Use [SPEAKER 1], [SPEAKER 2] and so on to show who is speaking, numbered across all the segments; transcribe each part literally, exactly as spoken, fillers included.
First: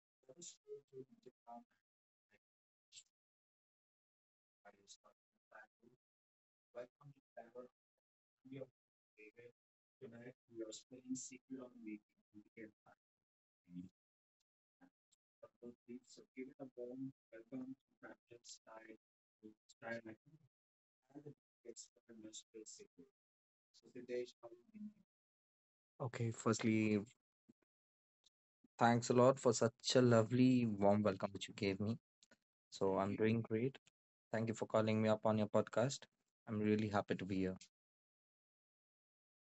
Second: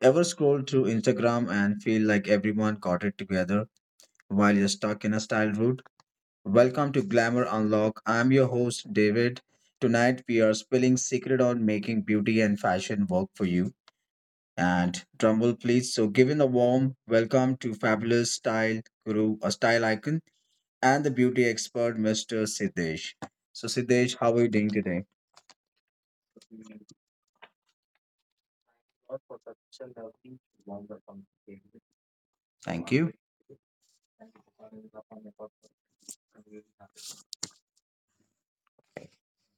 [SPEAKER 1] Ever scroll through Instagram and feel like everyone got it together while you're stuck in a style route? Welcome to Glamour Unlock. I'm your host David. Tonight we are spilling secret on making beauty and fashion work for you. And Trumbull, please. So, giving a warm welcome to fabulous style guru, a style icon, and the beauty expert, mister Siddesh. So, Siddesh, how are you doing today?
[SPEAKER 2] Okay, firstly, thanks a lot for such a lovely, warm welcome which you gave me.
[SPEAKER 1] Thank
[SPEAKER 2] So
[SPEAKER 1] you.
[SPEAKER 2] I'm doing great. Thank you for calling me up on your podcast. I'm really happy to be here.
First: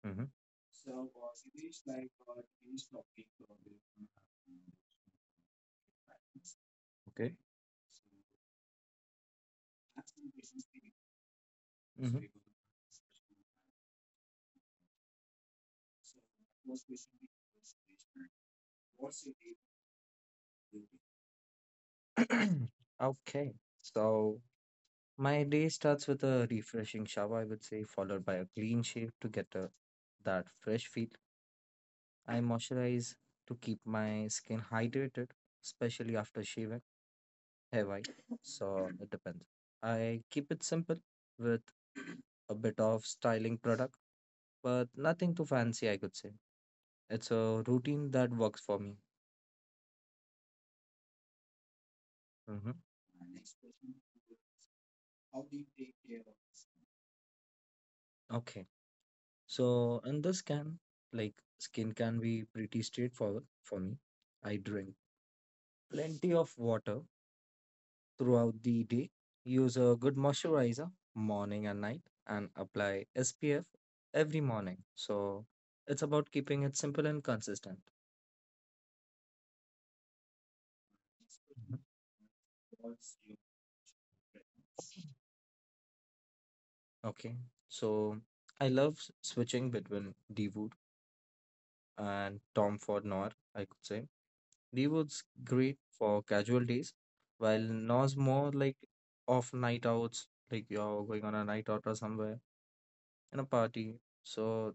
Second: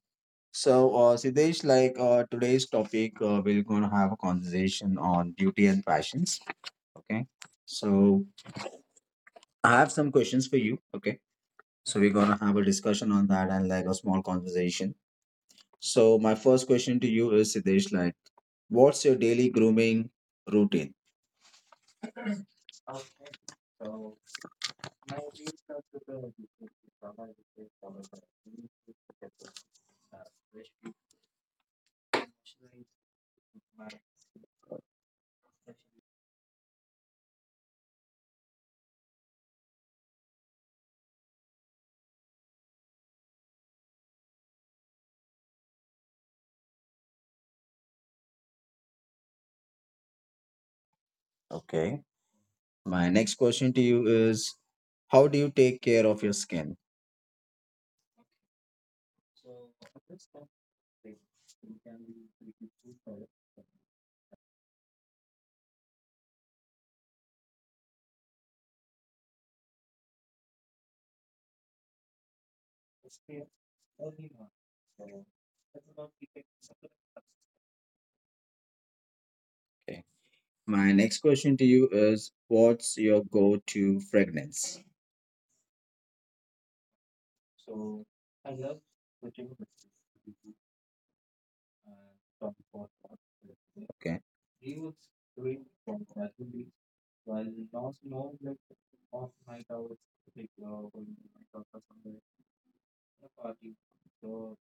[SPEAKER 2] hmm
[SPEAKER 1] So, uh, Siddesh, like uh, today's topic, uh, we're going to have a conversation on beauty and passions. Okay.
[SPEAKER 2] Okay.
[SPEAKER 1] So, I have some questions for you. Okay. So, we're
[SPEAKER 2] hmm
[SPEAKER 1] going to have a discussion on that and like a small conversation. So, my first question to you is, Siddesh, like, what's your daily grooming routine?
[SPEAKER 2] Okay, so my day starts with a refreshing shower, I would say, followed by a clean shave to get a, that fresh feel. I moisturize to keep my skin hydrated, especially after shaving. Have I? So it depends. I keep it simple with a bit of styling product, but nothing too fancy, I could say. It's a routine that works for me.
[SPEAKER 1] Okay.
[SPEAKER 2] hmm
[SPEAKER 1] My next question to you is, how do you take care of your skin?
[SPEAKER 2] Okay. So in this can, like skin can be pretty straightforward for me. I drink plenty of water throughout the day, use a good moisturizer morning and night, and apply S P F every morning. So it's about keeping it simple and consistent.
[SPEAKER 1] Okay. My next question to you is, what's your go to fragrance?
[SPEAKER 2] Okay, so I love s- switching between D Wood and Tom Ford Noir, I could say.
[SPEAKER 1] Okay.
[SPEAKER 2] D Wood's great for casual days, while Noir's more like off night outs, like you're going on a night out or somewhere in a party. So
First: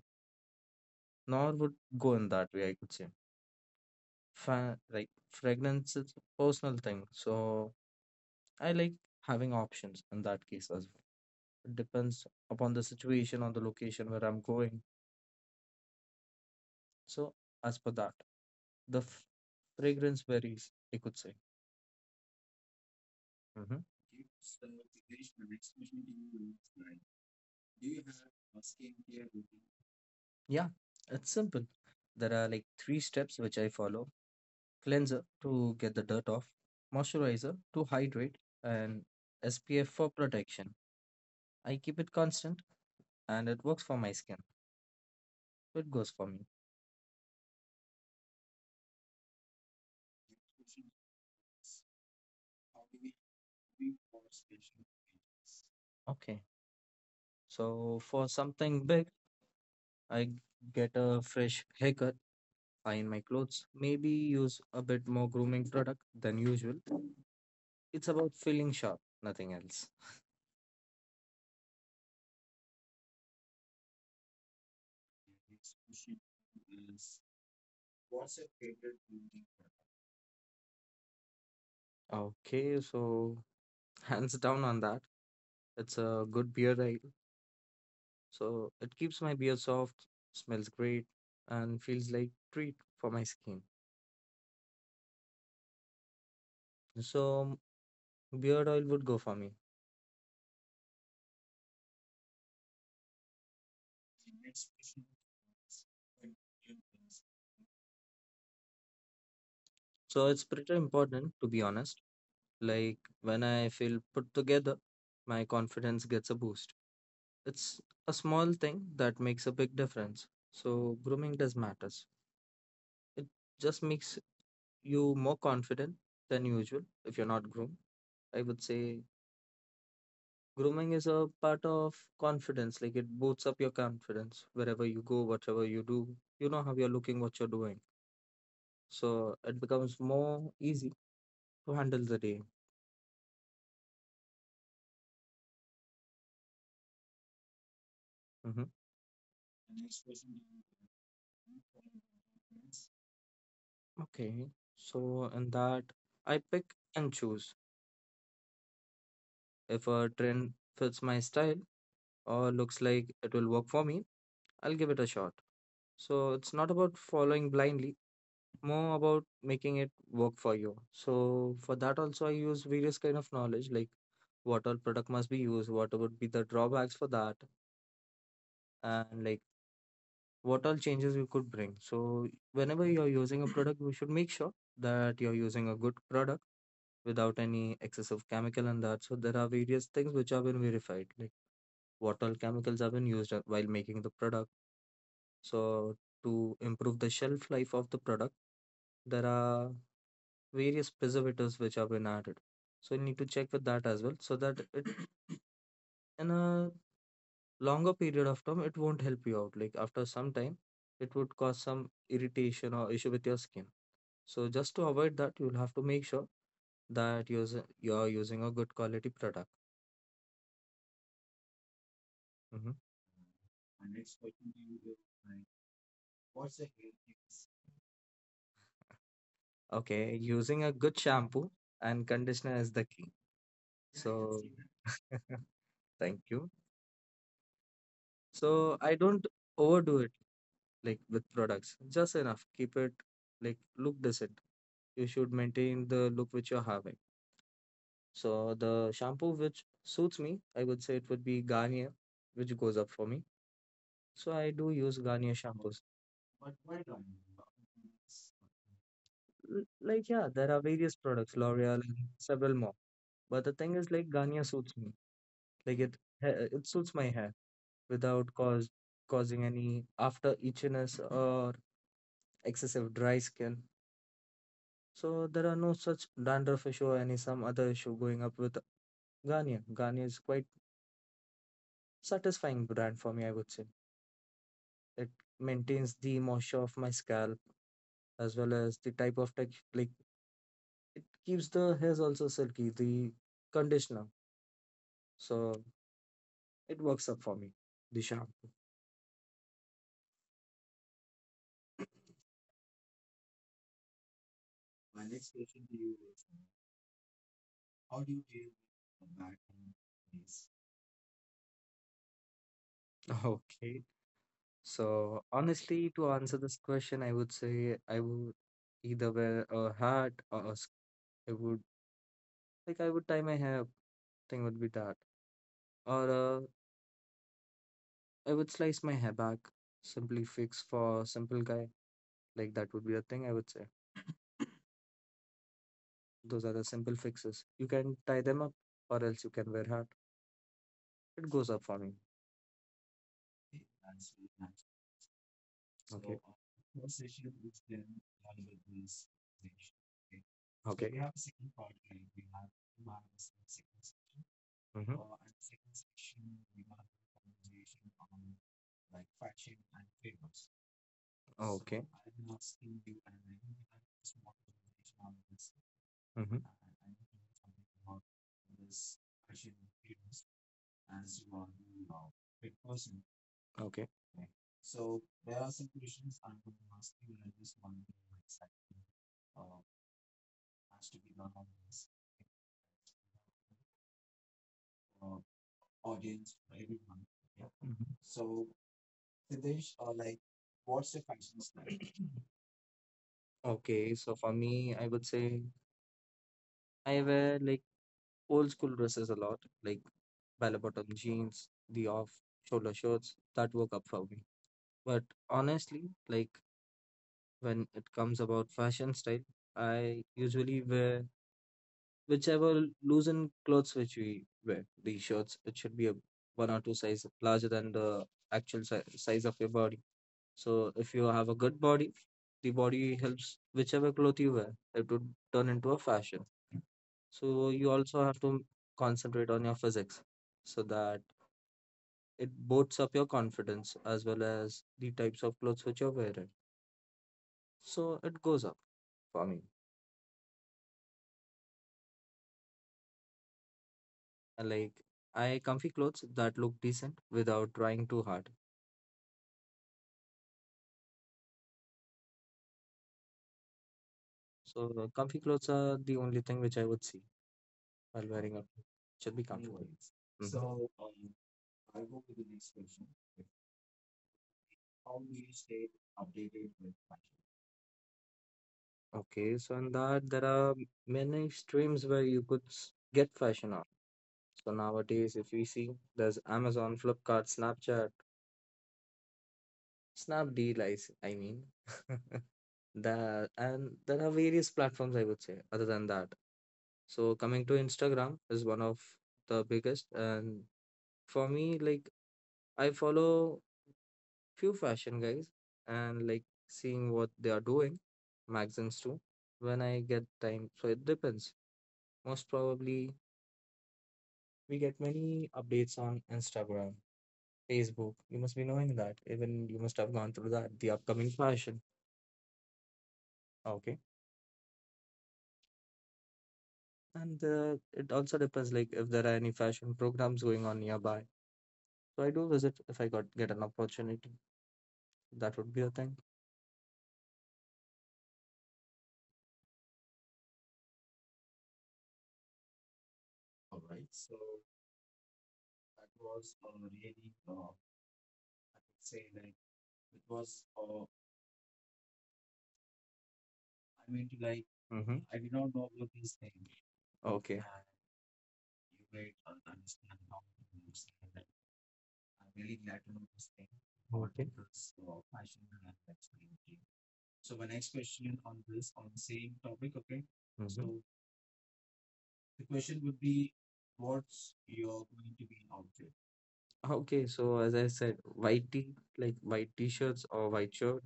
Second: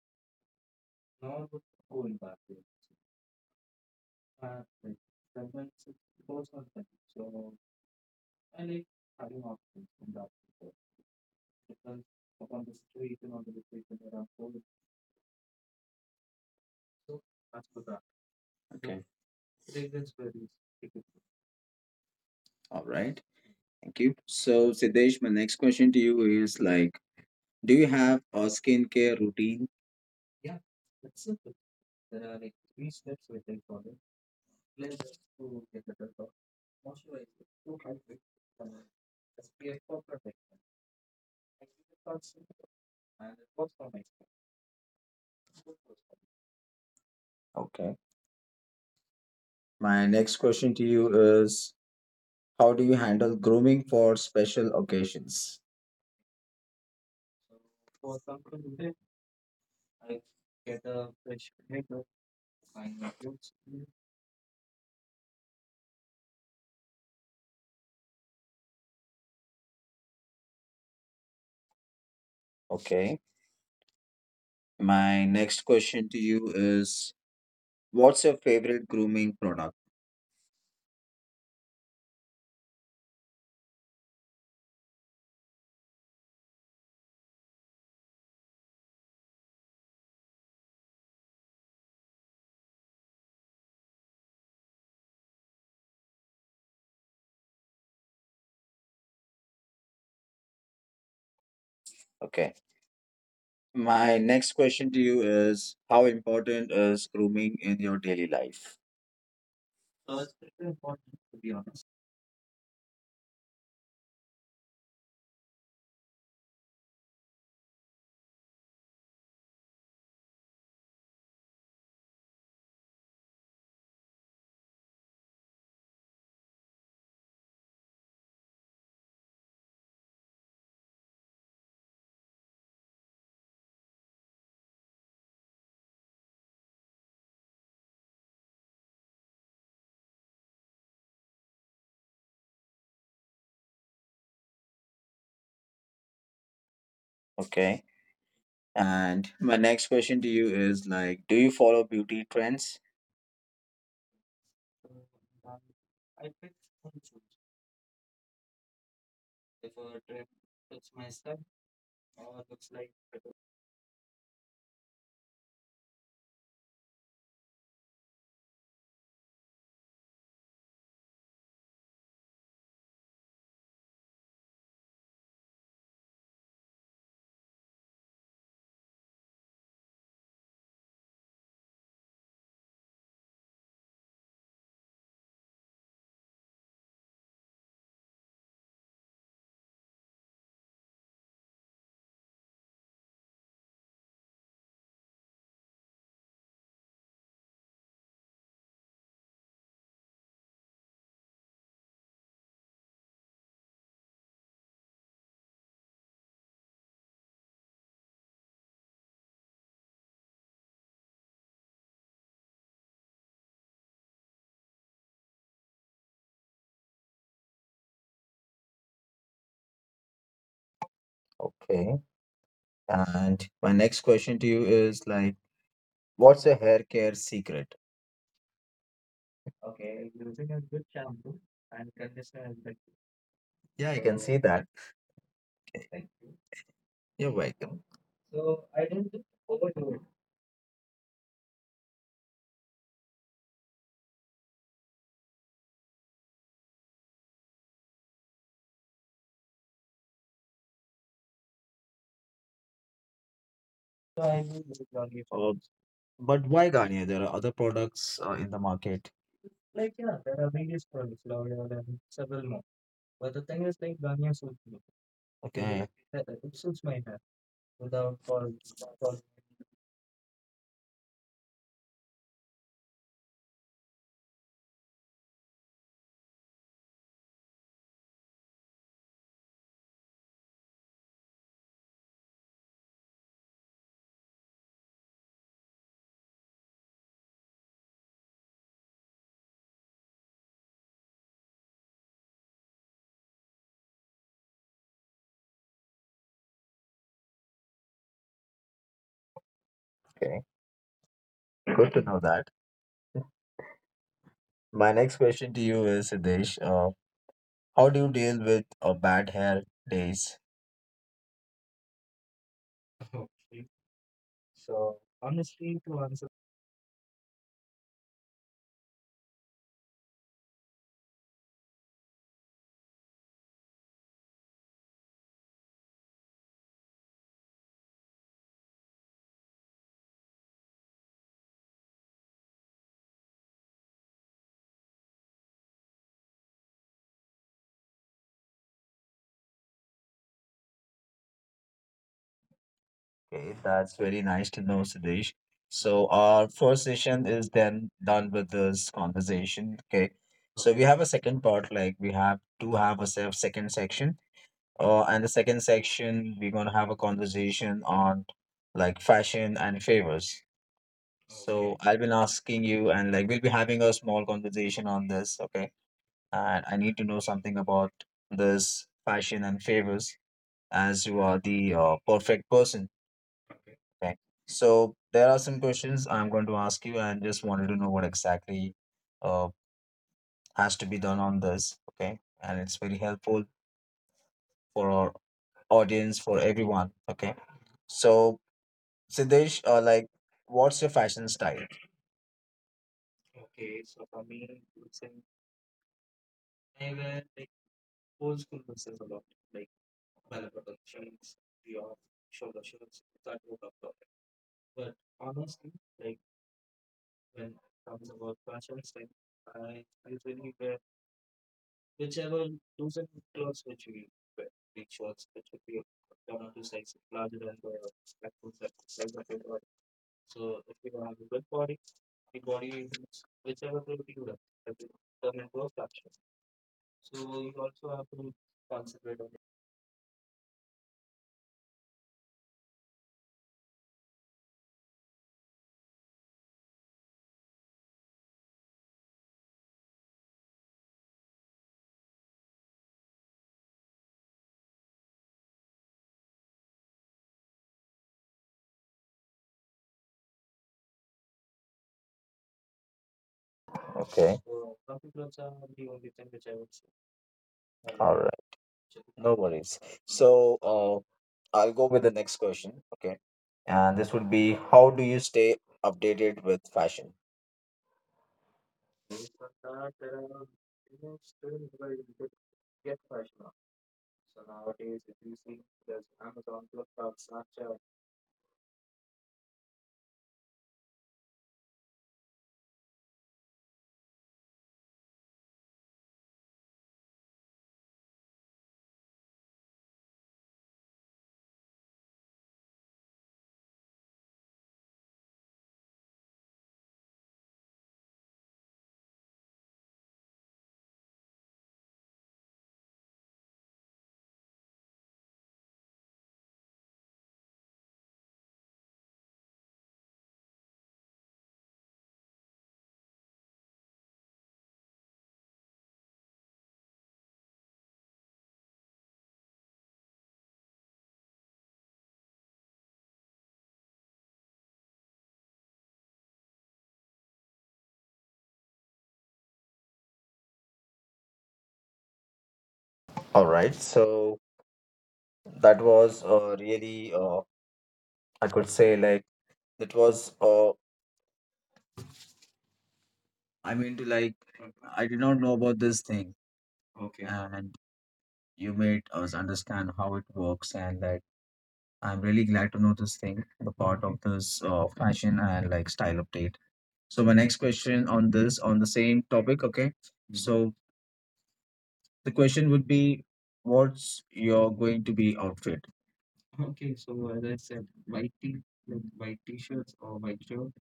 [SPEAKER 2] Noir would go in that way, I could say. Fa like fragrance is personal thing, so I like having options in that case as well. It depends upon the situation or the location where I'm going. So as per that. the
[SPEAKER 1] Okay.
[SPEAKER 2] f- Fragrance varies, you could say.
[SPEAKER 1] All right.
[SPEAKER 2] Hmm
[SPEAKER 1] Thank you. So, Siddesh, my next question to you is like, do you have a skincare routine?
[SPEAKER 2] Yeah, it's simple. There are like three steps which I follow: cleanser to get the dirt off, moisturizer to hydrate, and S P F for protection. I keep it constant and it works for my skin. It goes for me.
[SPEAKER 1] Okay. My next question to you is, how do you handle grooming for special occasions?
[SPEAKER 2] Okay, so for something big, I get a fresh haircut, iron my clothes, maybe use a bit more grooming product than usual. It's about feeling sharp, nothing else.
[SPEAKER 1] Okay. My next question to you is, what's your favorite grooming product?
[SPEAKER 2] Okay, so hands down on that. It's a good beer ale, so it keeps my beer soft, smells great, and feels like treat for my skin. So beard oil would go for me.
[SPEAKER 1] Okay. My next question to you is, how important is grooming in your daily life?
[SPEAKER 2] So it's pretty important to be honest. Like when I feel put together, my confidence gets a boost. It's a small thing that makes a big difference. So grooming does matters. It just makes you more confident than usual if you're not groomed. I would say grooming is a part of confidence, like it boosts up your confidence wherever you go, whatever you do. You know how you're looking, what you're doing. So it becomes more easy to handle the day.
[SPEAKER 1] Okay.
[SPEAKER 2] Hmm
[SPEAKER 1] And my next question to you is like, do you follow beauty trends?
[SPEAKER 2] Okay. So, in that, I pick and choose. If
[SPEAKER 1] Before
[SPEAKER 2] a
[SPEAKER 1] trip
[SPEAKER 2] trend
[SPEAKER 1] it's
[SPEAKER 2] fits my
[SPEAKER 1] myself
[SPEAKER 2] style
[SPEAKER 1] or
[SPEAKER 2] or
[SPEAKER 1] looks
[SPEAKER 2] looks
[SPEAKER 1] like
[SPEAKER 2] like it will work for me, I'll give it a shot. So, it's not about following blindly, more about making it work for you. So for that also I use various kind of knowledge like what all product must be used, what would be the drawbacks for that, and like what all changes you could bring. So whenever you're using a product, you should make sure that you're using a good product without any excessive chemical and that. So there are various things which have been verified, like what all chemicals have been used uh, while making the product. So to improve the shelf life of the product, there are various preservatives which have been added. So you need to check with that as well, so that it in a longer period of time it won't help you out. Like after some time, it would cause some irritation or issue with your skin. So just to avoid that, you'll have to make sure that use you're using a good quality product.
[SPEAKER 1] okay.
[SPEAKER 2] Hmm
[SPEAKER 1] And my next question to you is like, what's your hair care secret?
[SPEAKER 2] Okay, using a good shampoo and conditioner is the key.
[SPEAKER 1] Yeah, I can see
[SPEAKER 2] So
[SPEAKER 1] that.
[SPEAKER 2] thank you.
[SPEAKER 1] You're welcome.
[SPEAKER 2] So I don't overdo like with products, just enough keep it like look decent. You should maintain the look which you're having. So the shampoo which suits me, I would say it would be Garnier, which goes up for me.
[SPEAKER 1] So
[SPEAKER 2] So
[SPEAKER 1] I
[SPEAKER 2] I
[SPEAKER 1] will
[SPEAKER 2] do
[SPEAKER 1] use
[SPEAKER 2] use
[SPEAKER 1] Garnier
[SPEAKER 2] Garnier
[SPEAKER 1] Uh,
[SPEAKER 2] shampoos.
[SPEAKER 1] but why Garnier? There are other products uh, in the market.
[SPEAKER 2] L- like yeah, there are various products, L'Oreal and several more, but the thing is like Garnier suits me. Like
[SPEAKER 1] Okay.
[SPEAKER 2] it ha- it suits my hair without cause causing any after itchiness or excessive dry skin. So there are no such dandruff issue or any some other issue going up with Garnier. Garnier is quite satisfying brand for me, I would say. It maintains the moisture of my scalp as well as the type of tech, like it keeps the hairs also silky, the conditioner. So it works up for me, the shampoo.
[SPEAKER 1] Okay. Good to know that. My next question to you is, Siddesh, uh, how do you deal with uh, bad hair days?
[SPEAKER 2] Okay.
[SPEAKER 1] So
[SPEAKER 2] So honestly, to answer this question, I would say I would either wear a hat or a sc- I would, like, I would tie my hair. Thing would be that. Or uh, I would slice my hair back. Simply fix for simple guy. Like that would be a thing I would say. Those are the simple fixes. You can tie them up or else you can wear hat. It goes up for me.
[SPEAKER 1] okay, that's very nice to know, Sudesh. So
[SPEAKER 2] O-
[SPEAKER 1] our first session is then done with this conversation. Okay. So we
[SPEAKER 2] Okay.
[SPEAKER 1] have a second part, like we have to have a se- second section. Uh,
[SPEAKER 2] Mm-hmm.
[SPEAKER 1] and the second section, we're gonna have a conversation on like fashion and favors. So
[SPEAKER 2] Okay.
[SPEAKER 1] okay. I've been asking you, and like we'll be having a small conversation on this. Okay.
[SPEAKER 2] Mm-hmm.
[SPEAKER 1] And I need to know something about this fashion and favors as you are the uh, perfect person.
[SPEAKER 2] Okay.
[SPEAKER 1] Okay, so there are some questions I'm going to ask you, and just wanted to know what exactly uh, has to be done on this. Okay, and it's very helpful for our audience, for everyone. Okay, so Siddesh, uh, like, what's your fashion style?
[SPEAKER 2] Okay, so for me, I would say I wear like old school dresses a lot, like bell bottom jeans, the off shoulder shorts. That work up for me. But honestly, like when it comes about fashion style. I usually wear whichever loosened clothes which we wear. The shirts, it should be a one or two size larger than the actual si- size of your body. So if you have a good body, the body helps whichever cloth you wear. It would turn into a fashion. So you also have to concentrate on your physics so that it boosts up your confidence as well as the types of clothes which you're wearing. So it goes up for me. Like I comfy clothes that look decent without trying too hard.
[SPEAKER 1] Okay,
[SPEAKER 2] So uh, comfy clothes are the only thing which I would see while
[SPEAKER 1] all
[SPEAKER 2] wearing a
[SPEAKER 1] right,
[SPEAKER 2] should be
[SPEAKER 1] no
[SPEAKER 2] comfortable.
[SPEAKER 1] worries. So
[SPEAKER 2] Mhm.
[SPEAKER 1] uh, I'll go with the next question. Okay, and this would be how do you stay updated with fashion?
[SPEAKER 2] Okay, so in that there are many streams where you could s- get fashion on. So nowadays, if we see, there's Amazon, Flipkart, Snapchat, Snapdeal, I, s- I mean, that and there are various platforms I would say other than that. So coming to Instagram is one of the biggest, and for me, like I follow few fashion guys and like seeing what they are doing, magazines too, when I get time. So it depends. Most probably we get many updates on Instagram, Facebook. You must be knowing that. Even you must have gone through that, the upcoming fashion. Okay. And uh, it also depends like if there are any fashion programs going on nearby. So I do visit if I got get an opportunity. That would be a thing.
[SPEAKER 1] All right, so that was uh, really uh, I could say like That was, uh, I mean, to like,
[SPEAKER 2] Mm-hmm.
[SPEAKER 1] I did not know about this thing. Okay.
[SPEAKER 2] Okay.
[SPEAKER 1] And you made us understand how it works, and that I'm really glad to know this thing, the part of
[SPEAKER 2] Okay.
[SPEAKER 1] this uh, fashion and like style update. So, my next question on this, on the same topic, okay? Mhm. So,
[SPEAKER 2] Mhm.
[SPEAKER 1] the question would be, what's your going to be outfit?
[SPEAKER 2] ah,
[SPEAKER 1] Okay,
[SPEAKER 2] Okay,
[SPEAKER 1] so
[SPEAKER 2] so
[SPEAKER 1] as
[SPEAKER 2] as
[SPEAKER 1] I
[SPEAKER 2] I
[SPEAKER 1] said,
[SPEAKER 2] said,
[SPEAKER 1] white
[SPEAKER 2] white
[SPEAKER 1] tee,
[SPEAKER 2] tee,
[SPEAKER 1] like
[SPEAKER 2] like
[SPEAKER 1] white
[SPEAKER 2] white
[SPEAKER 1] t-shirts
[SPEAKER 2] t-shirts
[SPEAKER 1] or
[SPEAKER 2] or
[SPEAKER 1] white
[SPEAKER 2] white
[SPEAKER 1] shirt,
[SPEAKER 2] shirt,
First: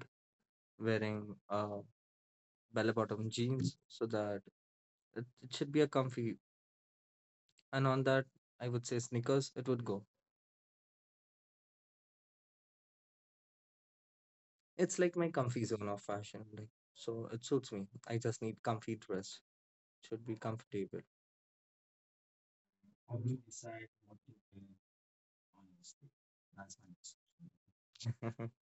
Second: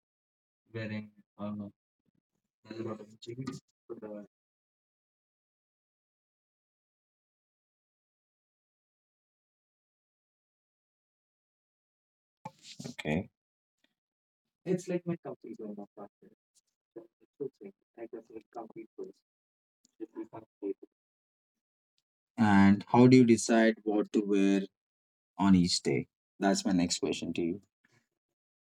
[SPEAKER 1] wearing
[SPEAKER 2] wearing
[SPEAKER 1] um,
[SPEAKER 2] uh
[SPEAKER 1] a lot of-
[SPEAKER 2] bell-bottom jeans, so that it, it should be a comfy. And on that, I would say sneakers, it would go.
[SPEAKER 1] okay. It's
[SPEAKER 2] It's
[SPEAKER 1] like
[SPEAKER 2] like my comfy zone of fashion, like so it suits me. I just need comfy dress. Should be comfortable.
[SPEAKER 1] and how do you decide what to wear on each day? That's my next question to you.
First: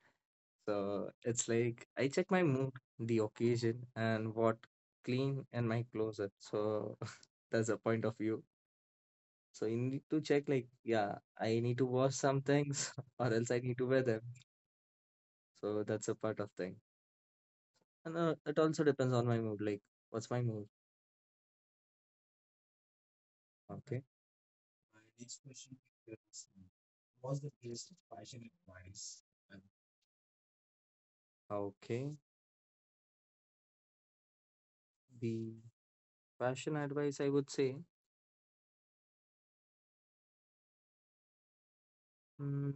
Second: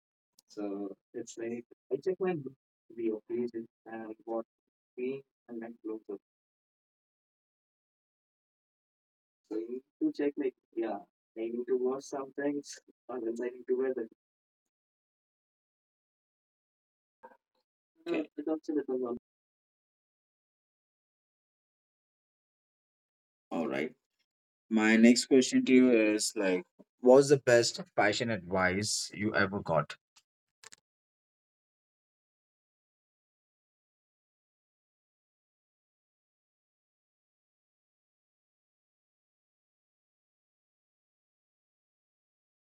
[SPEAKER 2] So it's like I check my mood, the occasion, and what clean in my closet. So that's a point of view. So you need to check like, yeah, I need to wash some things or else I need to wear them. So that's a part of thing. And uh, it also depends on my mood. Like, what's my mood?
[SPEAKER 1] All right.
[SPEAKER 2] Okay.
[SPEAKER 1] My next question to you is like, what's the best fashion advice you ever got?
[SPEAKER 2] Okay. The fashion advice I would say, mm,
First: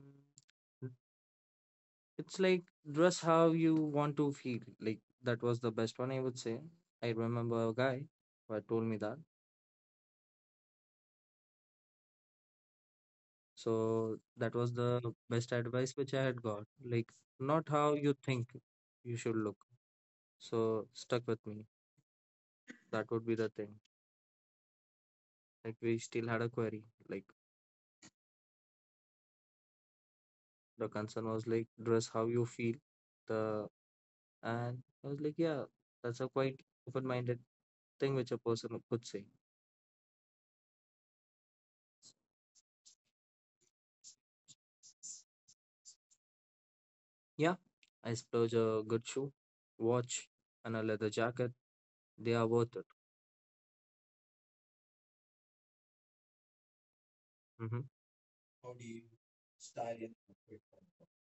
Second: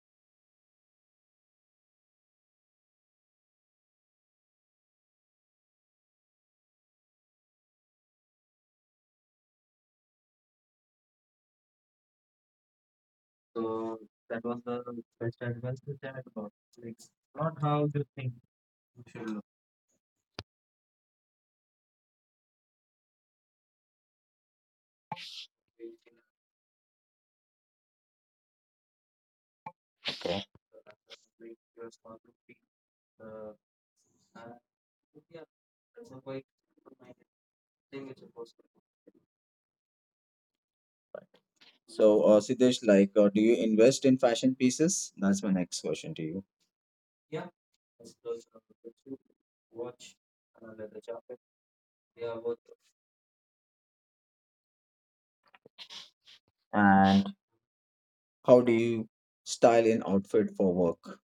[SPEAKER 2] it's like dress how you want to feel. Like that was the best one I would say. I remember a guy who told me that. So that was the best advice which I had got. Like not how you think you should look. So stuck with me. That would be the thing. Like we still had a query. Like the concern was like, dress how you feel. The and I was like, yeah, that's a quite open-minded thing which a person could say.
[SPEAKER 1] So, uh, Siddesh, like, uh, do you invest in fashion pieces? That's my next question to you.
[SPEAKER 2] Yeah, I splurge a good shoe, watch, and a leather jacket. They are worth it.
[SPEAKER 1] And
[SPEAKER 2] Hmm
[SPEAKER 1] how do you style an outfit for work?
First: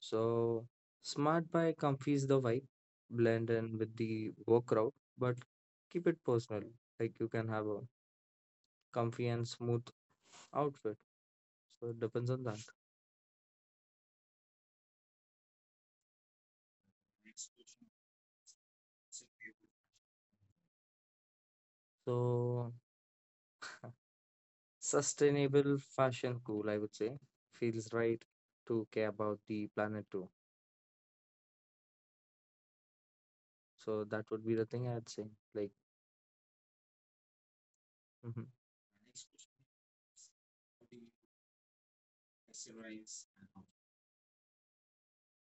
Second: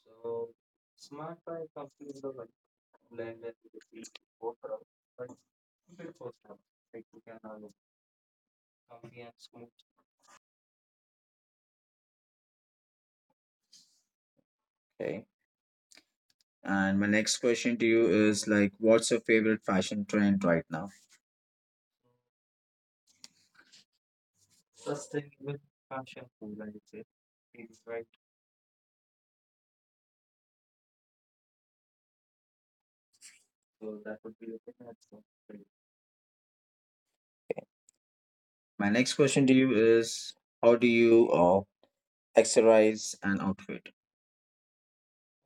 [SPEAKER 2] So smart buy comfies the vibe, blend in with the work crowd, but keep it personal. Like you can have a comfy and smooth outfit. So it depends on that.
[SPEAKER 1] Okay. And my next question to you is like, what's your favorite fashion trend right now?
[SPEAKER 2] So sustainable fashion cool, I would say. Feels right to care about the planet too. So that would be the thing I'd say. Like, mhm.
[SPEAKER 1] My next question to you is, how do you uh, accessorize an outfit?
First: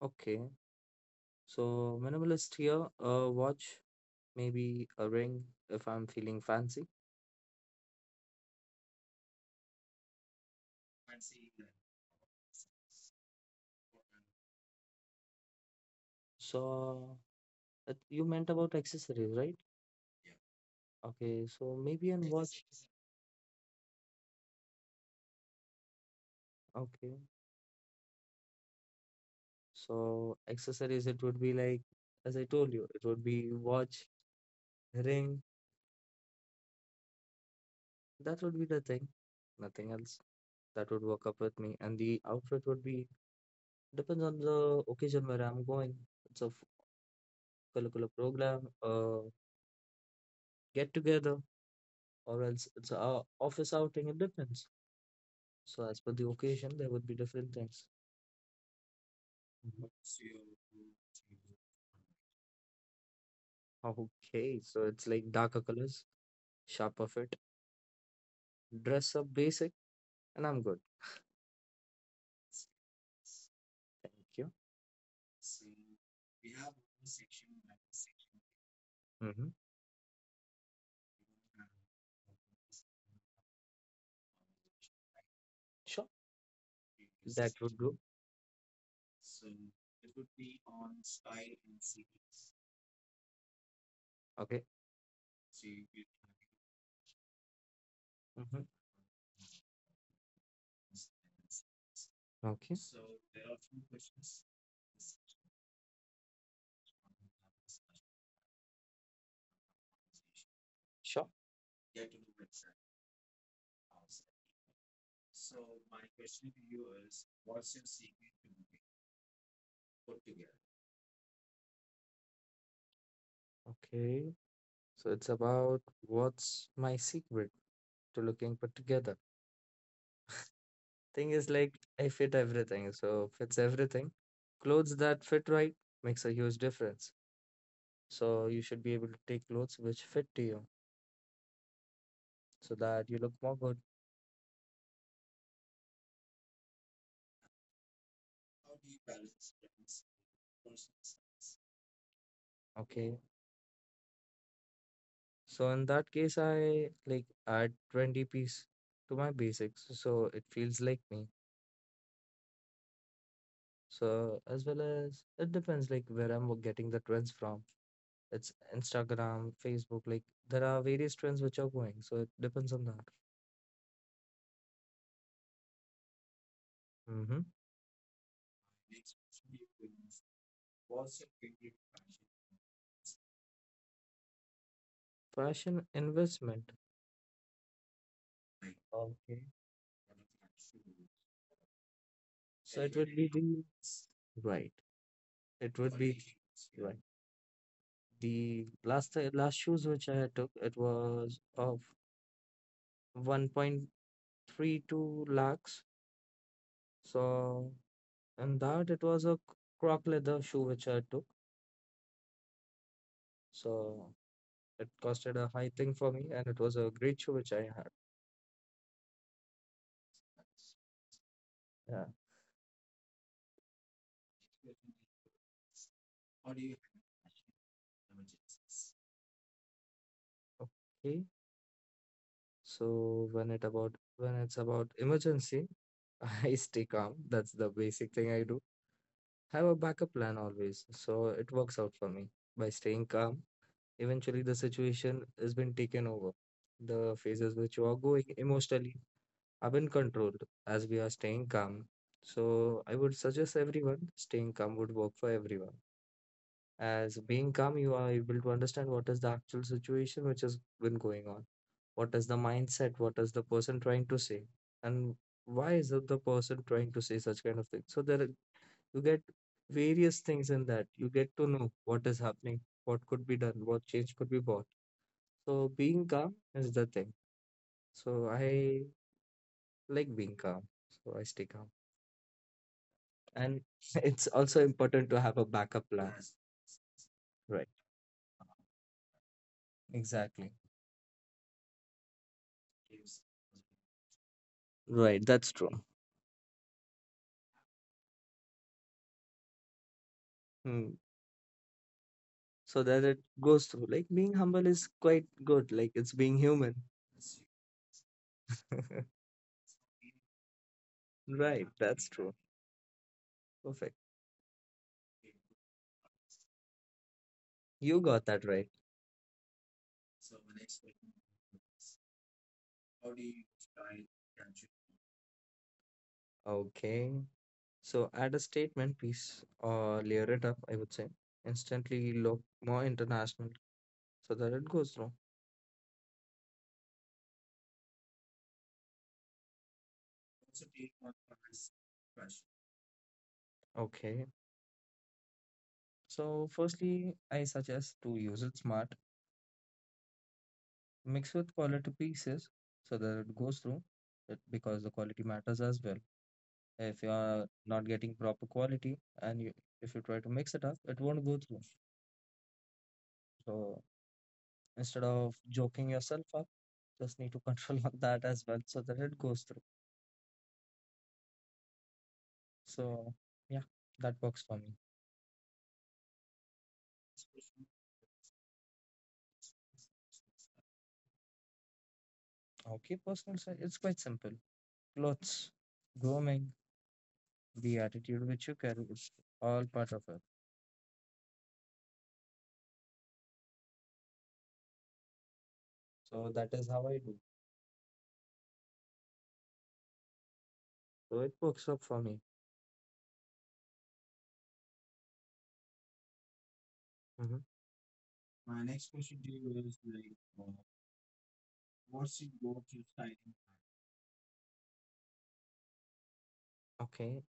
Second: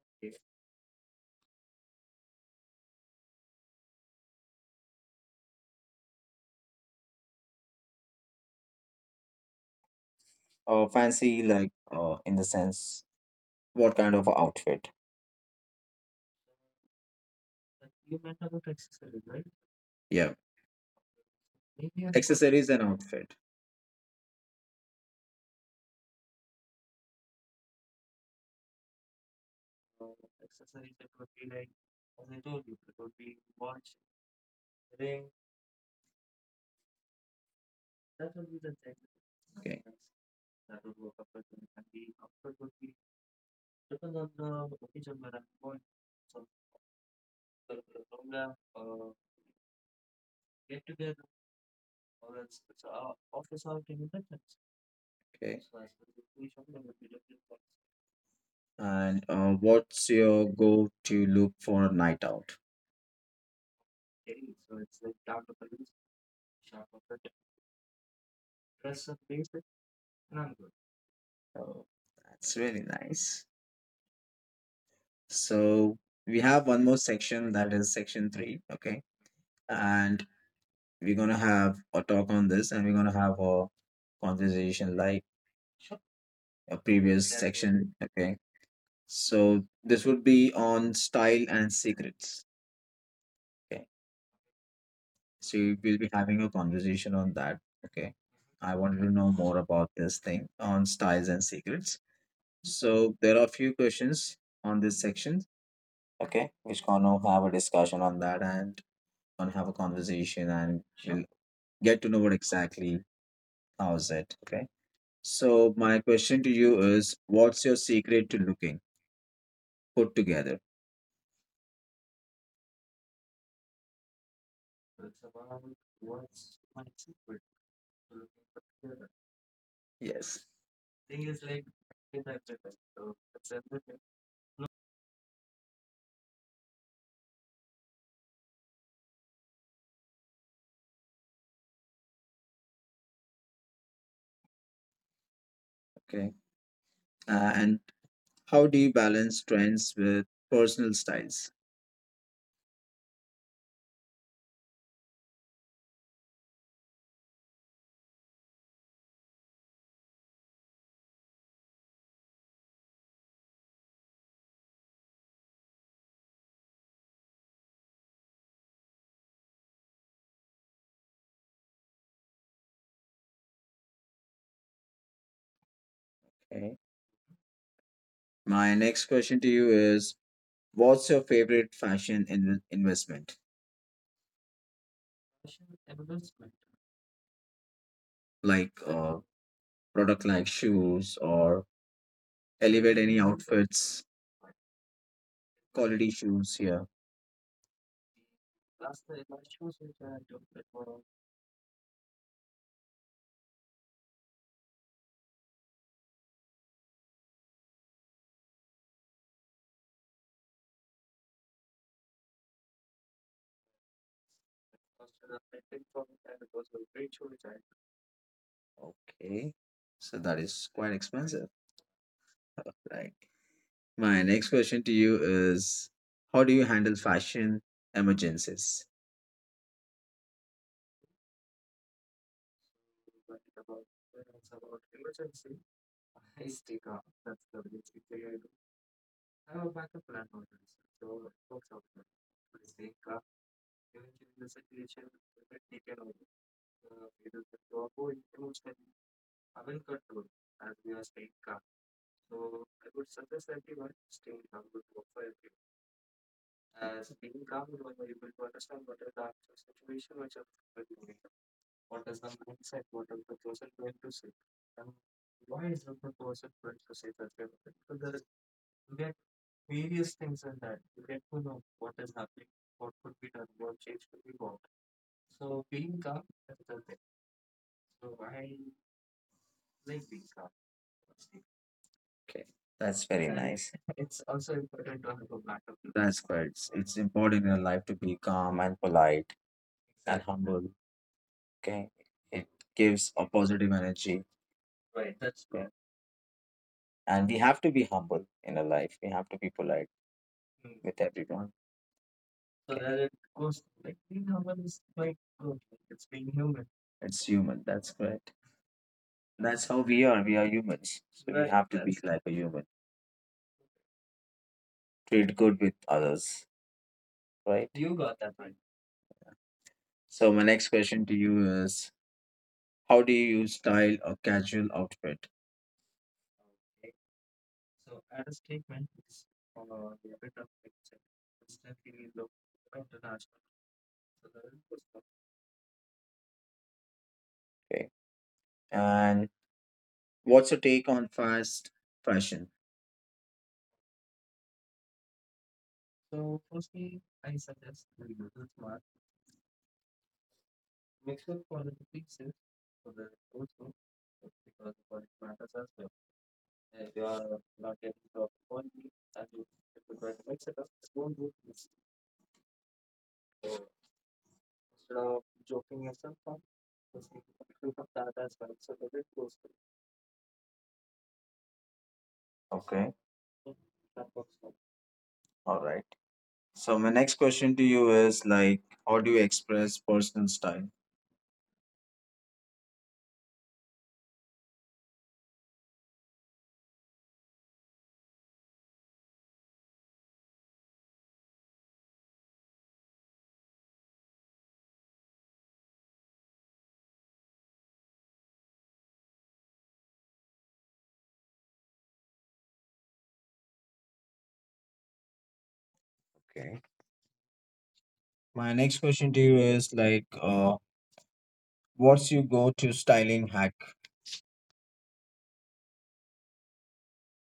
[SPEAKER 2] Okay, so minimalist here, a watch, maybe a ring if I'm feeling fancy.
[SPEAKER 1] Uh, fancy, like, uh, in the sense, what kind of outfit?
[SPEAKER 2] So uh, you meant about accessories, right?
[SPEAKER 1] Yeah.
[SPEAKER 2] Okay, so maybe an watch.
[SPEAKER 1] Accessories and outfit.
[SPEAKER 2] Okay, so accessories, it would be like, as I told you, it would be watch, ring, that would be the thing,
[SPEAKER 1] Okay.
[SPEAKER 2] nothing else. That would work up with me, and the outfit would be depends on the occasion where I'm going. It's a f- curricular program, uh, get together, or else it's a o- office outing. It depends.
[SPEAKER 1] Okay.
[SPEAKER 2] So as per the occasion, there would be different things.
[SPEAKER 1] And uh,
[SPEAKER 2] Mhm.
[SPEAKER 1] what's your go to look for a night out?
[SPEAKER 2] Okay, so it's like darker colors, sharper fit, dress up basic, and I'm good.
[SPEAKER 1] Oh, that's really nice.
[SPEAKER 2] Thank you.
[SPEAKER 1] So we have one more section that is section three. Okay.
[SPEAKER 2] Mm-hmm.
[SPEAKER 1] And we're going to have a talk on this and we're going to have a conversation like
[SPEAKER 2] Sure,
[SPEAKER 1] a previous
[SPEAKER 2] that would
[SPEAKER 1] section.
[SPEAKER 2] do.
[SPEAKER 1] Okay. So this would be on style and secrets. Okay.
[SPEAKER 2] Okay.
[SPEAKER 1] So we'll be having a conversation on that. Okay.
[SPEAKER 2] Mm-hmm.
[SPEAKER 1] I wanted to know more about this thing on styles and secrets.
[SPEAKER 2] Okay.
[SPEAKER 1] So there are a few questions on this section. Okay, which gonna have a discussion on that and gonna have a conversation and
[SPEAKER 2] Sure.
[SPEAKER 1] we'll get to know what exactly how is it. Okay. So my question to you is, what's your secret to looking put together?
[SPEAKER 2] Okay. So it's about what's my secret to looking put together.
[SPEAKER 1] Yes.
[SPEAKER 2] Thing is like I fit everything, so fits everything. Clothes that fit right makes a huge difference. So you should be able to take clothes which fit to you so that you look more good.
[SPEAKER 1] Okay. Uh, and how do you balance trends with personal styles?
[SPEAKER 2] Okay. So in that case I like add twenty piece to my basics so it feels like me. So as well as it depends like where I'm getting the trends from. It's Instagram, Facebook. Like there are various trends which are going, so it depends on that.
[SPEAKER 1] Okay.
[SPEAKER 2] Hmm.
[SPEAKER 1] My next question to you is, what's your favorite fashion in- investment?
[SPEAKER 2] Fashion investment.
[SPEAKER 1] Like uh,
[SPEAKER 2] Okay.
[SPEAKER 1] product like shoes or
[SPEAKER 2] So it
[SPEAKER 1] elevate
[SPEAKER 2] would
[SPEAKER 1] any
[SPEAKER 2] be the
[SPEAKER 1] outfits,
[SPEAKER 2] right. It would
[SPEAKER 1] quality
[SPEAKER 2] be
[SPEAKER 1] shoes here.
[SPEAKER 2] right. The last uh, last shoes which I took, it was of one point three two lakhs. So and that it was a croc leather shoe which I took. So it costed a high thing for me, and it was a great shoe which I had.
[SPEAKER 1] Okay. So that is quite expensive.
[SPEAKER 2] Yeah.
[SPEAKER 1] Right. My next question to you is how do you handle fashion emergencies?
[SPEAKER 2] Okay. So when it about when it's about emergency, I stay calm. That's the basic thing I do. Have a backup plan always. So it works out for me. By staying calm, eventually the situation has been taken over. The phases which you are going emotionally have been controlled as we are staying calm. So I would suggest everyone staying calm would work for everyone. As being calm, you are able to understand what is the actual situation which has been going on. What is the mindset? What is the person trying to say? And why is it the person trying to say such kind of thing? So there are- you get various things in that. You get to know what is happening, what could be done, what change could be brought. So being calm is the thing. So I like being calm. So I stay calm.
[SPEAKER 1] Okay. That's very
[SPEAKER 2] And
[SPEAKER 1] nice.
[SPEAKER 2] it's also important to have a backup plan.
[SPEAKER 1] That's quite it's, it's important in
[SPEAKER 2] Right.
[SPEAKER 1] life to be calm and polite and exactly
[SPEAKER 2] Exactly.
[SPEAKER 1] humble. Okay. It gives a positive energy. Right.
[SPEAKER 2] Right. That's
[SPEAKER 1] That's
[SPEAKER 2] true.
[SPEAKER 1] yeah. And we have to be humble in our life. We have to be polite mm
[SPEAKER 2] Hmm.
[SPEAKER 1] with everyone.
[SPEAKER 2] So that it goes through. Like being humble is quite good. Like it's being human.
[SPEAKER 1] It's human. That's correct. That's how we are. We are humans. So we
[SPEAKER 2] Right.
[SPEAKER 1] have to be
[SPEAKER 2] That's
[SPEAKER 1] like
[SPEAKER 2] true.
[SPEAKER 1] a human.
[SPEAKER 2] Perfect.
[SPEAKER 1] Treat good with others, right?
[SPEAKER 2] You got that right.
[SPEAKER 1] So my next question to you is how do you style a casual outfit?
[SPEAKER 2] Okay. So add a statement piece or layer it up, I would say. Instantly look more international so that it goes through.
[SPEAKER 1] Okay. And what's your take on fast fashion?
[SPEAKER 2] Okay. So firstly, I suggest to use it smart, mix with quality pieces so that it goes through it because the quality matters as well. If you are not getting proper quality and you, if you try to mix it up, it won't go through, so instead of joking yourself up, just need to control on that as well so that it goes through.
[SPEAKER 1] Okay.
[SPEAKER 2] So yeah, that works for me.
[SPEAKER 1] All right. So my next question to you is like how do you express personal style?
[SPEAKER 2] Okay, personal style, it's quite simple. Clothes, grooming, the attitude which you carry, it's all part of it. So that is how I do. So it works up for me.
[SPEAKER 1] Okay.
[SPEAKER 2] Hmm.
[SPEAKER 1] My next question to you is like uh what's your go-to styling hack?
[SPEAKER 2] Okay,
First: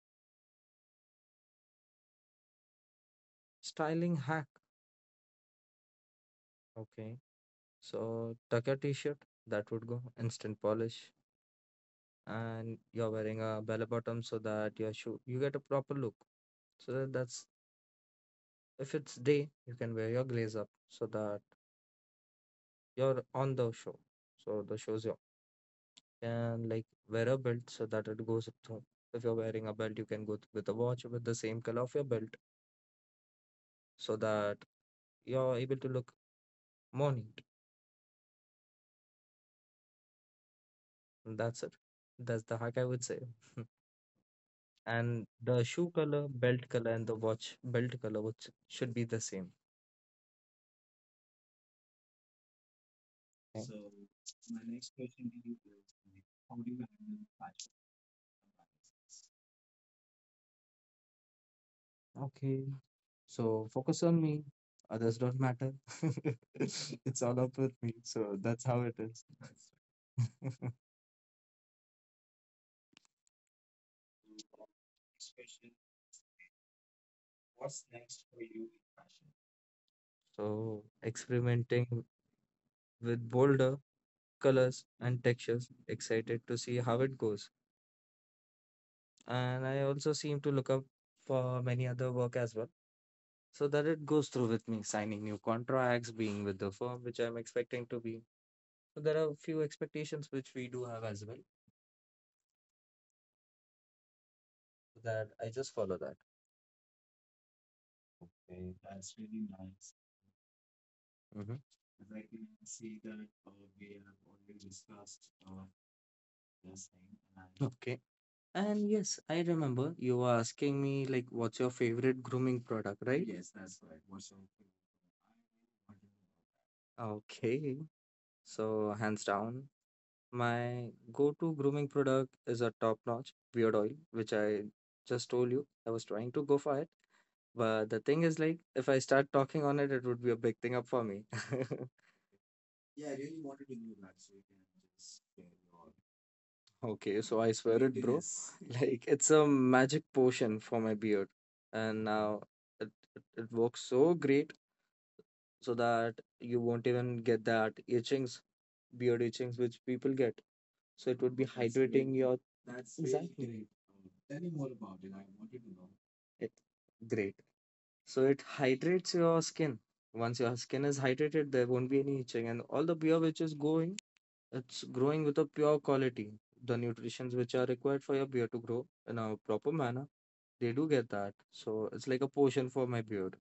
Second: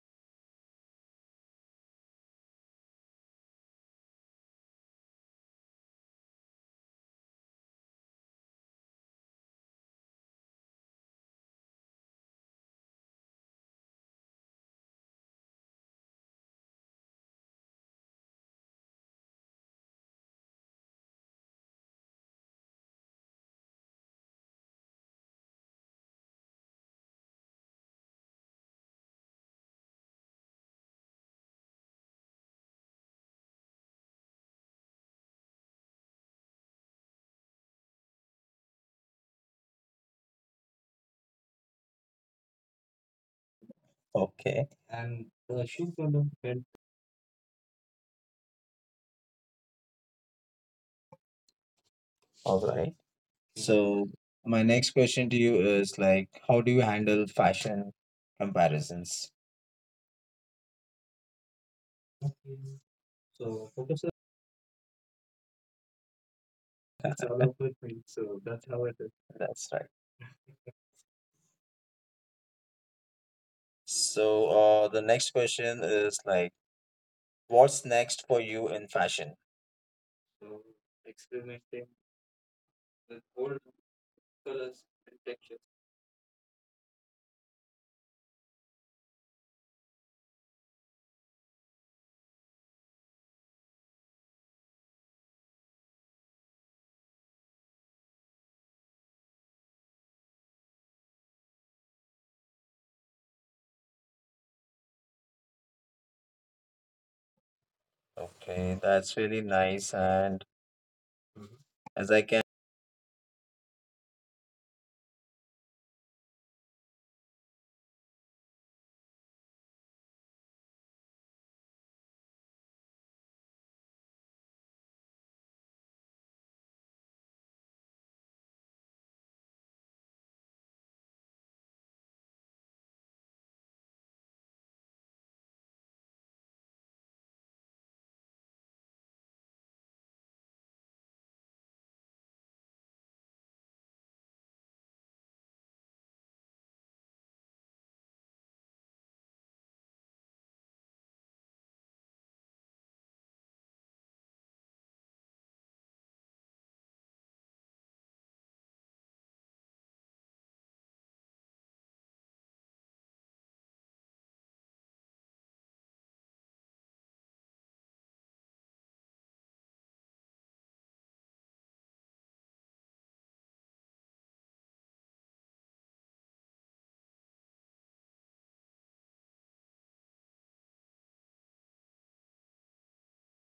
[SPEAKER 2] styling hack. Okay, so tuck your t-shirt, that would go instant polish, and you're wearing a bell bottom so that your shoe you get a proper look. So that's if it's day, you can wear your glaze up so that you're on the show. So the shows you can like wear a belt so that it goes up to. If you're wearing a belt, you can go with a watch with the same color of your belt so that you're able to look more neat. And that's it. That's the hack I would say.
[SPEAKER 1] Okay.
[SPEAKER 2] And the shoe color, belt color, and the watch belt color which should be the same.
[SPEAKER 1] All right.
[SPEAKER 2] Okay.
[SPEAKER 1] So my next question to you is like, how do you handle fashion comparisons?
[SPEAKER 2] Okay. So focus on me. Others don't matter. It's all up with me. So that's how it is.
[SPEAKER 1] That's right. So uh, the next question is like, what's next for you in fashion?
[SPEAKER 2] So experimenting with bolder colors and textures. Excited to see how it goes. And I also seem to look up for many other work as well. So that it goes through with me signing new contracts, being with the firm which I'm expecting to be. So there are a few expectations which we do have as well that I just follow that.
[SPEAKER 1] Okay, that's really nice. And
[SPEAKER 2] Mm-hmm.
[SPEAKER 1] as I can,
[SPEAKER 2] Yes, I- I- okay. And yes, I remember you were asking me like what's your favorite grooming product, right? Okay. So hands down, my go-to grooming product is a top-notch beard oil, which I just told you I was trying to go for it. But the thing is like if I start talking on it, it would be a big thing up for me. Okay, so I swear it, bro. Like it's a magic potion for my beard. And now it, it, it works so great so that you won't even get that itchings, beard itchings, which people get. So it would be hydrating your really exactly. It, great. So it hydrates your skin. Once your skin is hydrated, there won't be any itching, and all the beer which is going, it's growing with a pure quality. The nutrients which are required for your beard to grow in a proper manner, they do get that. So it's like a potion for my beard,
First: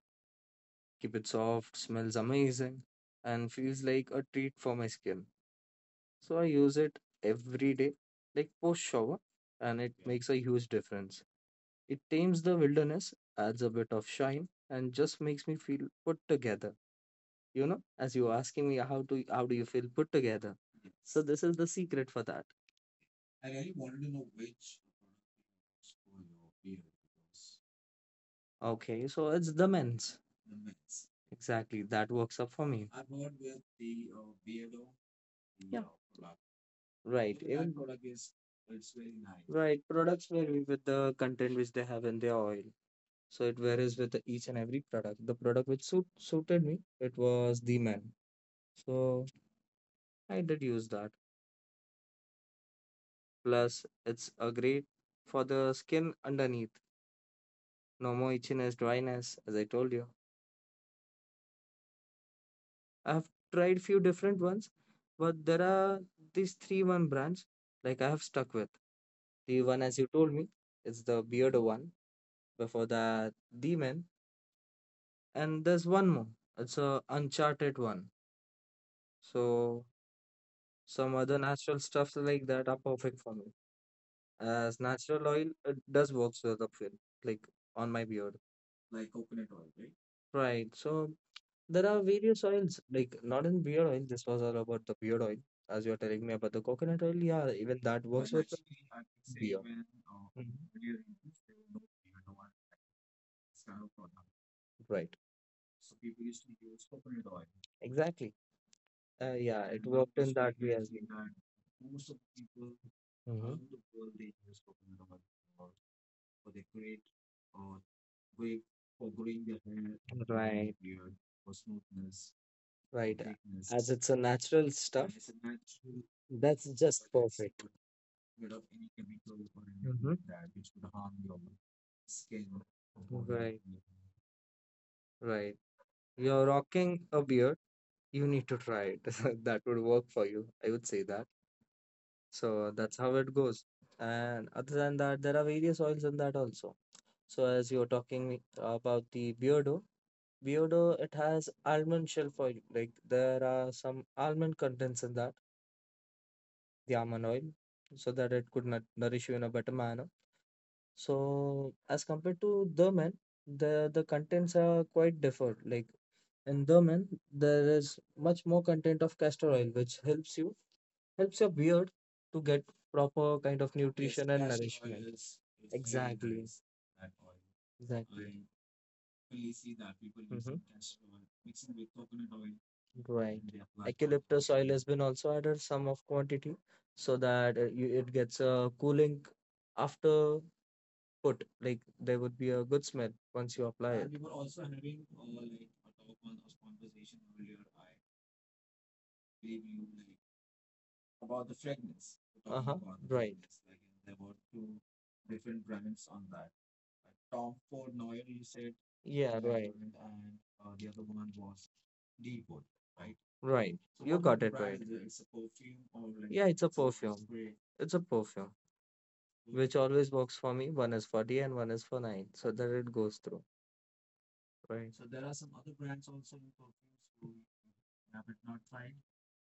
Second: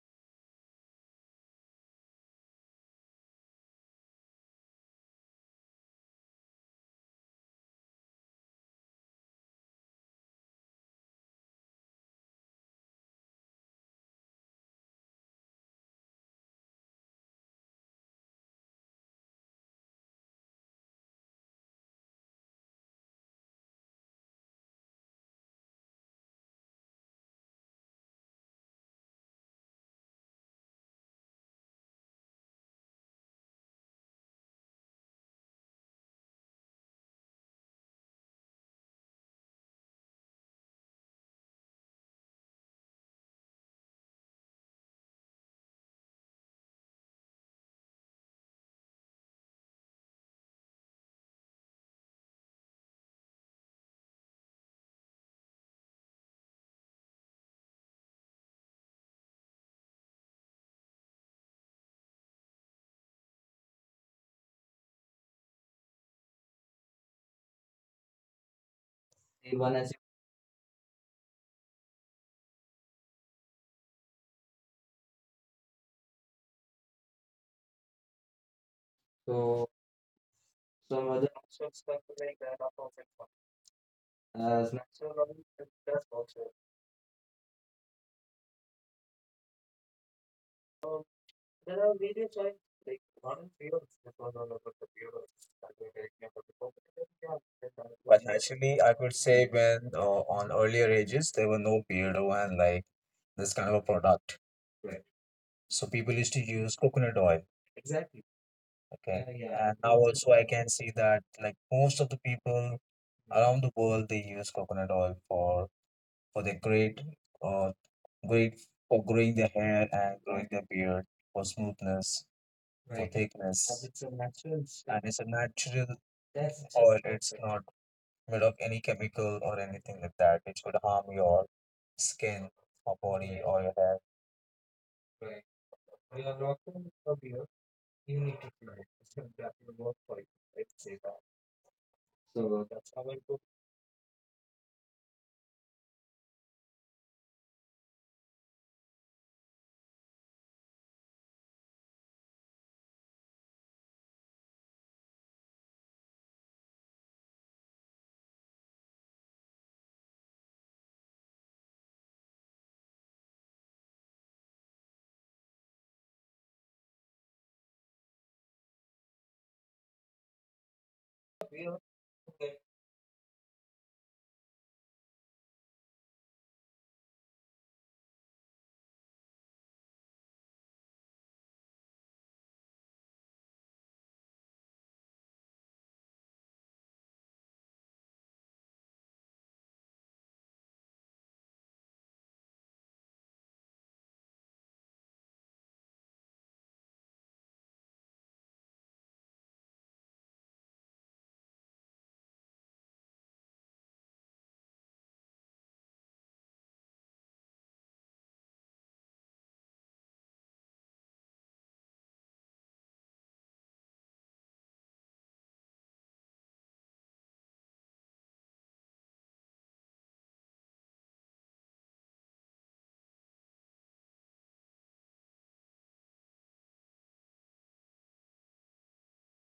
[SPEAKER 2] like keep it soft, smells amazing, and feels like a treat for my skin. So I use it every day, like post shower, and it makes a huge difference. It tames the wilderness, adds a bit of shine, and just makes me feel put together. You know, as you were asking me how to how do you feel put together? So this is the secret for that. Okay, so it's the men's. Exactly, that works up for me. Yeah. Right. Even right, products vary with the content which they have in their oil, so it varies with the each and every product. The product which suit, suited me, it was the man, so I did use that. Plus it's a great for the skin underneath, no more itchiness, dryness, as I told you. I have tried few different ones, but there are these three one brands like I have stuck with. The one as you told me, it's the beard one, before that the man. And there's one more. It's a Uncharted one. So some other natural stuffs like that are perfect for me. As natural oil, it does works with the film, like on my beard. Right. So there are various oils, like not in beard oil. This was all about the beard oil, as you're telling me about the coconut oil. Yeah, even
[SPEAKER 1] but
[SPEAKER 2] that works with
[SPEAKER 1] actually,
[SPEAKER 2] the
[SPEAKER 1] I could say
[SPEAKER 2] beer.
[SPEAKER 1] when uh, on
[SPEAKER 2] Mhm.
[SPEAKER 1] earlier ages there were no beardo and like this kind of a product. Right.
[SPEAKER 2] Right.
[SPEAKER 1] So people used to use coconut oil
[SPEAKER 2] Exactly.
[SPEAKER 1] okay.
[SPEAKER 2] Uh,
[SPEAKER 1] Yeah. And
[SPEAKER 2] yeah,
[SPEAKER 1] now
[SPEAKER 2] it
[SPEAKER 1] also I
[SPEAKER 2] worked in
[SPEAKER 1] can
[SPEAKER 2] that
[SPEAKER 1] see
[SPEAKER 2] way as
[SPEAKER 1] that like
[SPEAKER 2] well.
[SPEAKER 1] most of the people around the world they use coconut oil for for their great uh great for growing their hair and
[SPEAKER 2] Mhm.
[SPEAKER 1] growing their
[SPEAKER 2] Right.
[SPEAKER 1] beard for smoothness, for right,
[SPEAKER 2] Right?
[SPEAKER 1] thickness. And it's a
[SPEAKER 2] As it's a
[SPEAKER 1] natural
[SPEAKER 2] natural
[SPEAKER 1] And it's a
[SPEAKER 2] stuff,
[SPEAKER 1] natural that's just
[SPEAKER 2] that's
[SPEAKER 1] oil,
[SPEAKER 2] just
[SPEAKER 1] it's perfect. Not
[SPEAKER 2] perfect.
[SPEAKER 1] made of any chemical or anything like
[SPEAKER 2] Hmm.
[SPEAKER 1] that, which could harm your skin or body, right, or
[SPEAKER 2] Right,
[SPEAKER 1] your hair. Right.
[SPEAKER 2] right.
[SPEAKER 1] We are
[SPEAKER 2] You're
[SPEAKER 1] not going
[SPEAKER 2] rocking
[SPEAKER 1] to
[SPEAKER 2] a
[SPEAKER 1] be here.
[SPEAKER 2] beard,
[SPEAKER 1] You
[SPEAKER 2] you
[SPEAKER 1] need
[SPEAKER 2] need
[SPEAKER 1] to
[SPEAKER 2] to
[SPEAKER 1] do it.
[SPEAKER 2] try it.
[SPEAKER 1] It's going
[SPEAKER 2] That
[SPEAKER 1] to
[SPEAKER 2] would
[SPEAKER 1] work
[SPEAKER 2] work
[SPEAKER 1] for
[SPEAKER 2] for
[SPEAKER 1] you.
[SPEAKER 2] you. I
[SPEAKER 1] Let's
[SPEAKER 2] would
[SPEAKER 1] say
[SPEAKER 2] say
[SPEAKER 1] that.
[SPEAKER 2] that.
[SPEAKER 1] So
[SPEAKER 2] So
[SPEAKER 1] that's
[SPEAKER 2] that's
[SPEAKER 1] how
[SPEAKER 2] how
[SPEAKER 1] I
[SPEAKER 2] it
[SPEAKER 1] go.
[SPEAKER 2] goes. And other than that, there are various oils in that also. So as you're talking about the Beardo, Beardo, it has almond shelf oil. Like there are some almond contents in that. The almond oil so that it could nu- nourish you in a better manner. So as compared to the men, the the contents are quite different. Like in the men, there is much more content of castor oil, which helps you helps your beard to get proper kind of yes, nutrition and nourishment. Oil exactly, exactly. Right. Has been also added some of quantity so that uh, you, it gets a cooling after put. Like there would be a good smell once you apply. Uh-huh, yeah, right. it's It's a perfume, which always works for me. One is for day and one is for night, so that it goes through. Right.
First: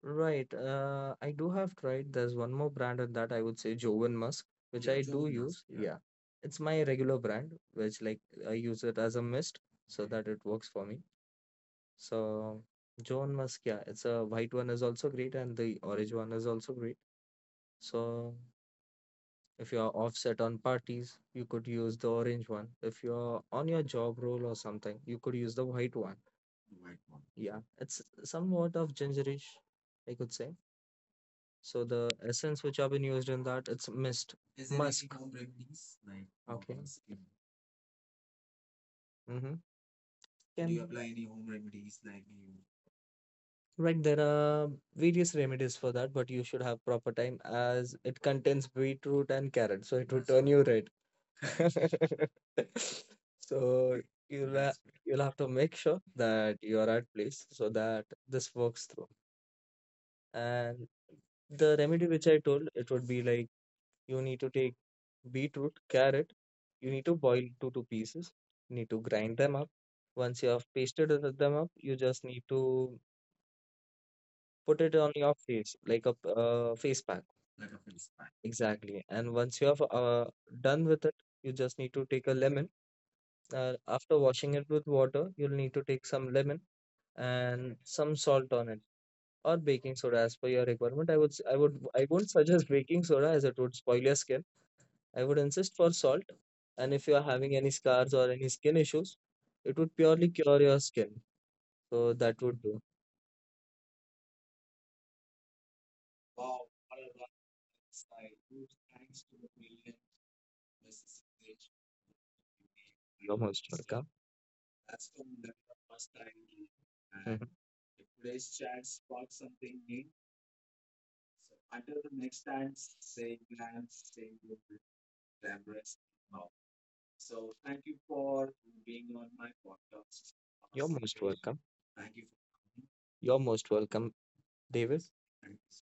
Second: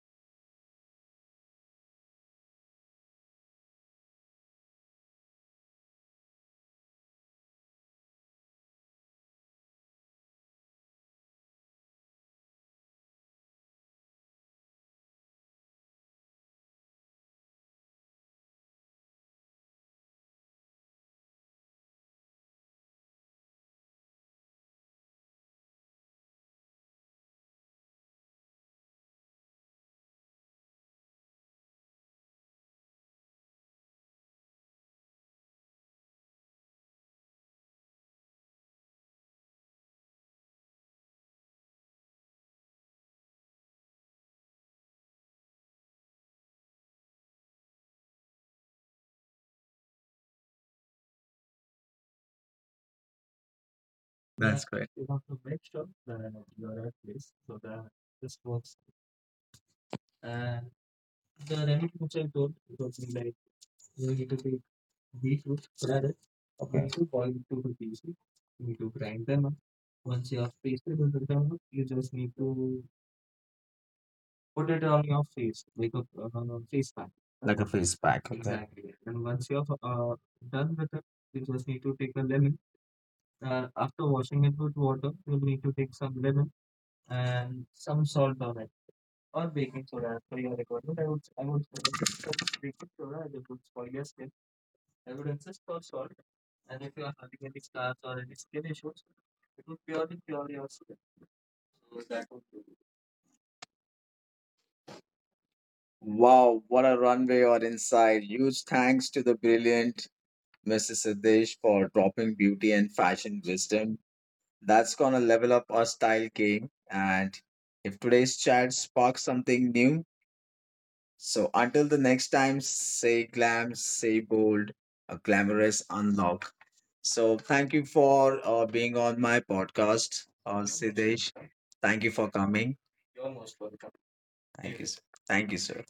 [SPEAKER 2] Who right. Uh, I do have tried. There's one more brand on that I would say Jovan Musk, which I do use. Yeah. It's my regular brand, which like I use it as a mist so that it works for me. So Jovan Musk, yeah, it's a white one is also great and the orange one is also great. So if you are offset on parties, you could use the orange one. If you are on your job role or something, you could use the white one. Yeah, it's somewhat of gingerish, I could say. So the essence which have been used in that, it's mist. Musk. Any. Okay. Mm-hmm. Can right, there are various remedies for that, but you should have proper time as it contains beetroot and carrot, so it will turn you red. So you'll
[SPEAKER 1] That's
[SPEAKER 2] ha-
[SPEAKER 1] great.
[SPEAKER 2] you'll have to make sure that you are at place so that this works through. And the remedy which I told, it would be like you need to take beetroot, carrot, you need to boil two two pieces, you need to grind them up. Once you have pasted th- them up, you just need to put it on your face like a p- uh, face pack
[SPEAKER 1] Like a face pack. Okay.
[SPEAKER 2] exactly. And once you have uh, done with it, you just need to take a lemon. Uh, after washing it with water, you'll need to take some lemon and some salt on it or baking soda as per your requirement. I would s- I would, I won't suggest baking soda as it would spoil your skin. I would insist for salt, and if you are having any scars or any skin issues, it would purely cure your skin. So that would do.
[SPEAKER 1] Wow, what a runway or insight. Huge thanks to the brilliant missus Siddesh for dropping beauty and
[SPEAKER 2] You're
[SPEAKER 1] fashion
[SPEAKER 2] most
[SPEAKER 1] wisdom.
[SPEAKER 2] welcome.
[SPEAKER 1] That's going to level up our style game. And
[SPEAKER 2] Mhm.
[SPEAKER 1] if today's chat sparks something new, so until the next time, say glam, say bold, a glamorous unlock. So thank you for uh, being on my podcast, uh,
[SPEAKER 2] You're most
[SPEAKER 1] Siddesh.
[SPEAKER 2] welcome.
[SPEAKER 1] Thank you for coming.
[SPEAKER 2] You're most welcome,
[SPEAKER 1] Thank you.
[SPEAKER 2] David.
[SPEAKER 1] S- Thank you, sir.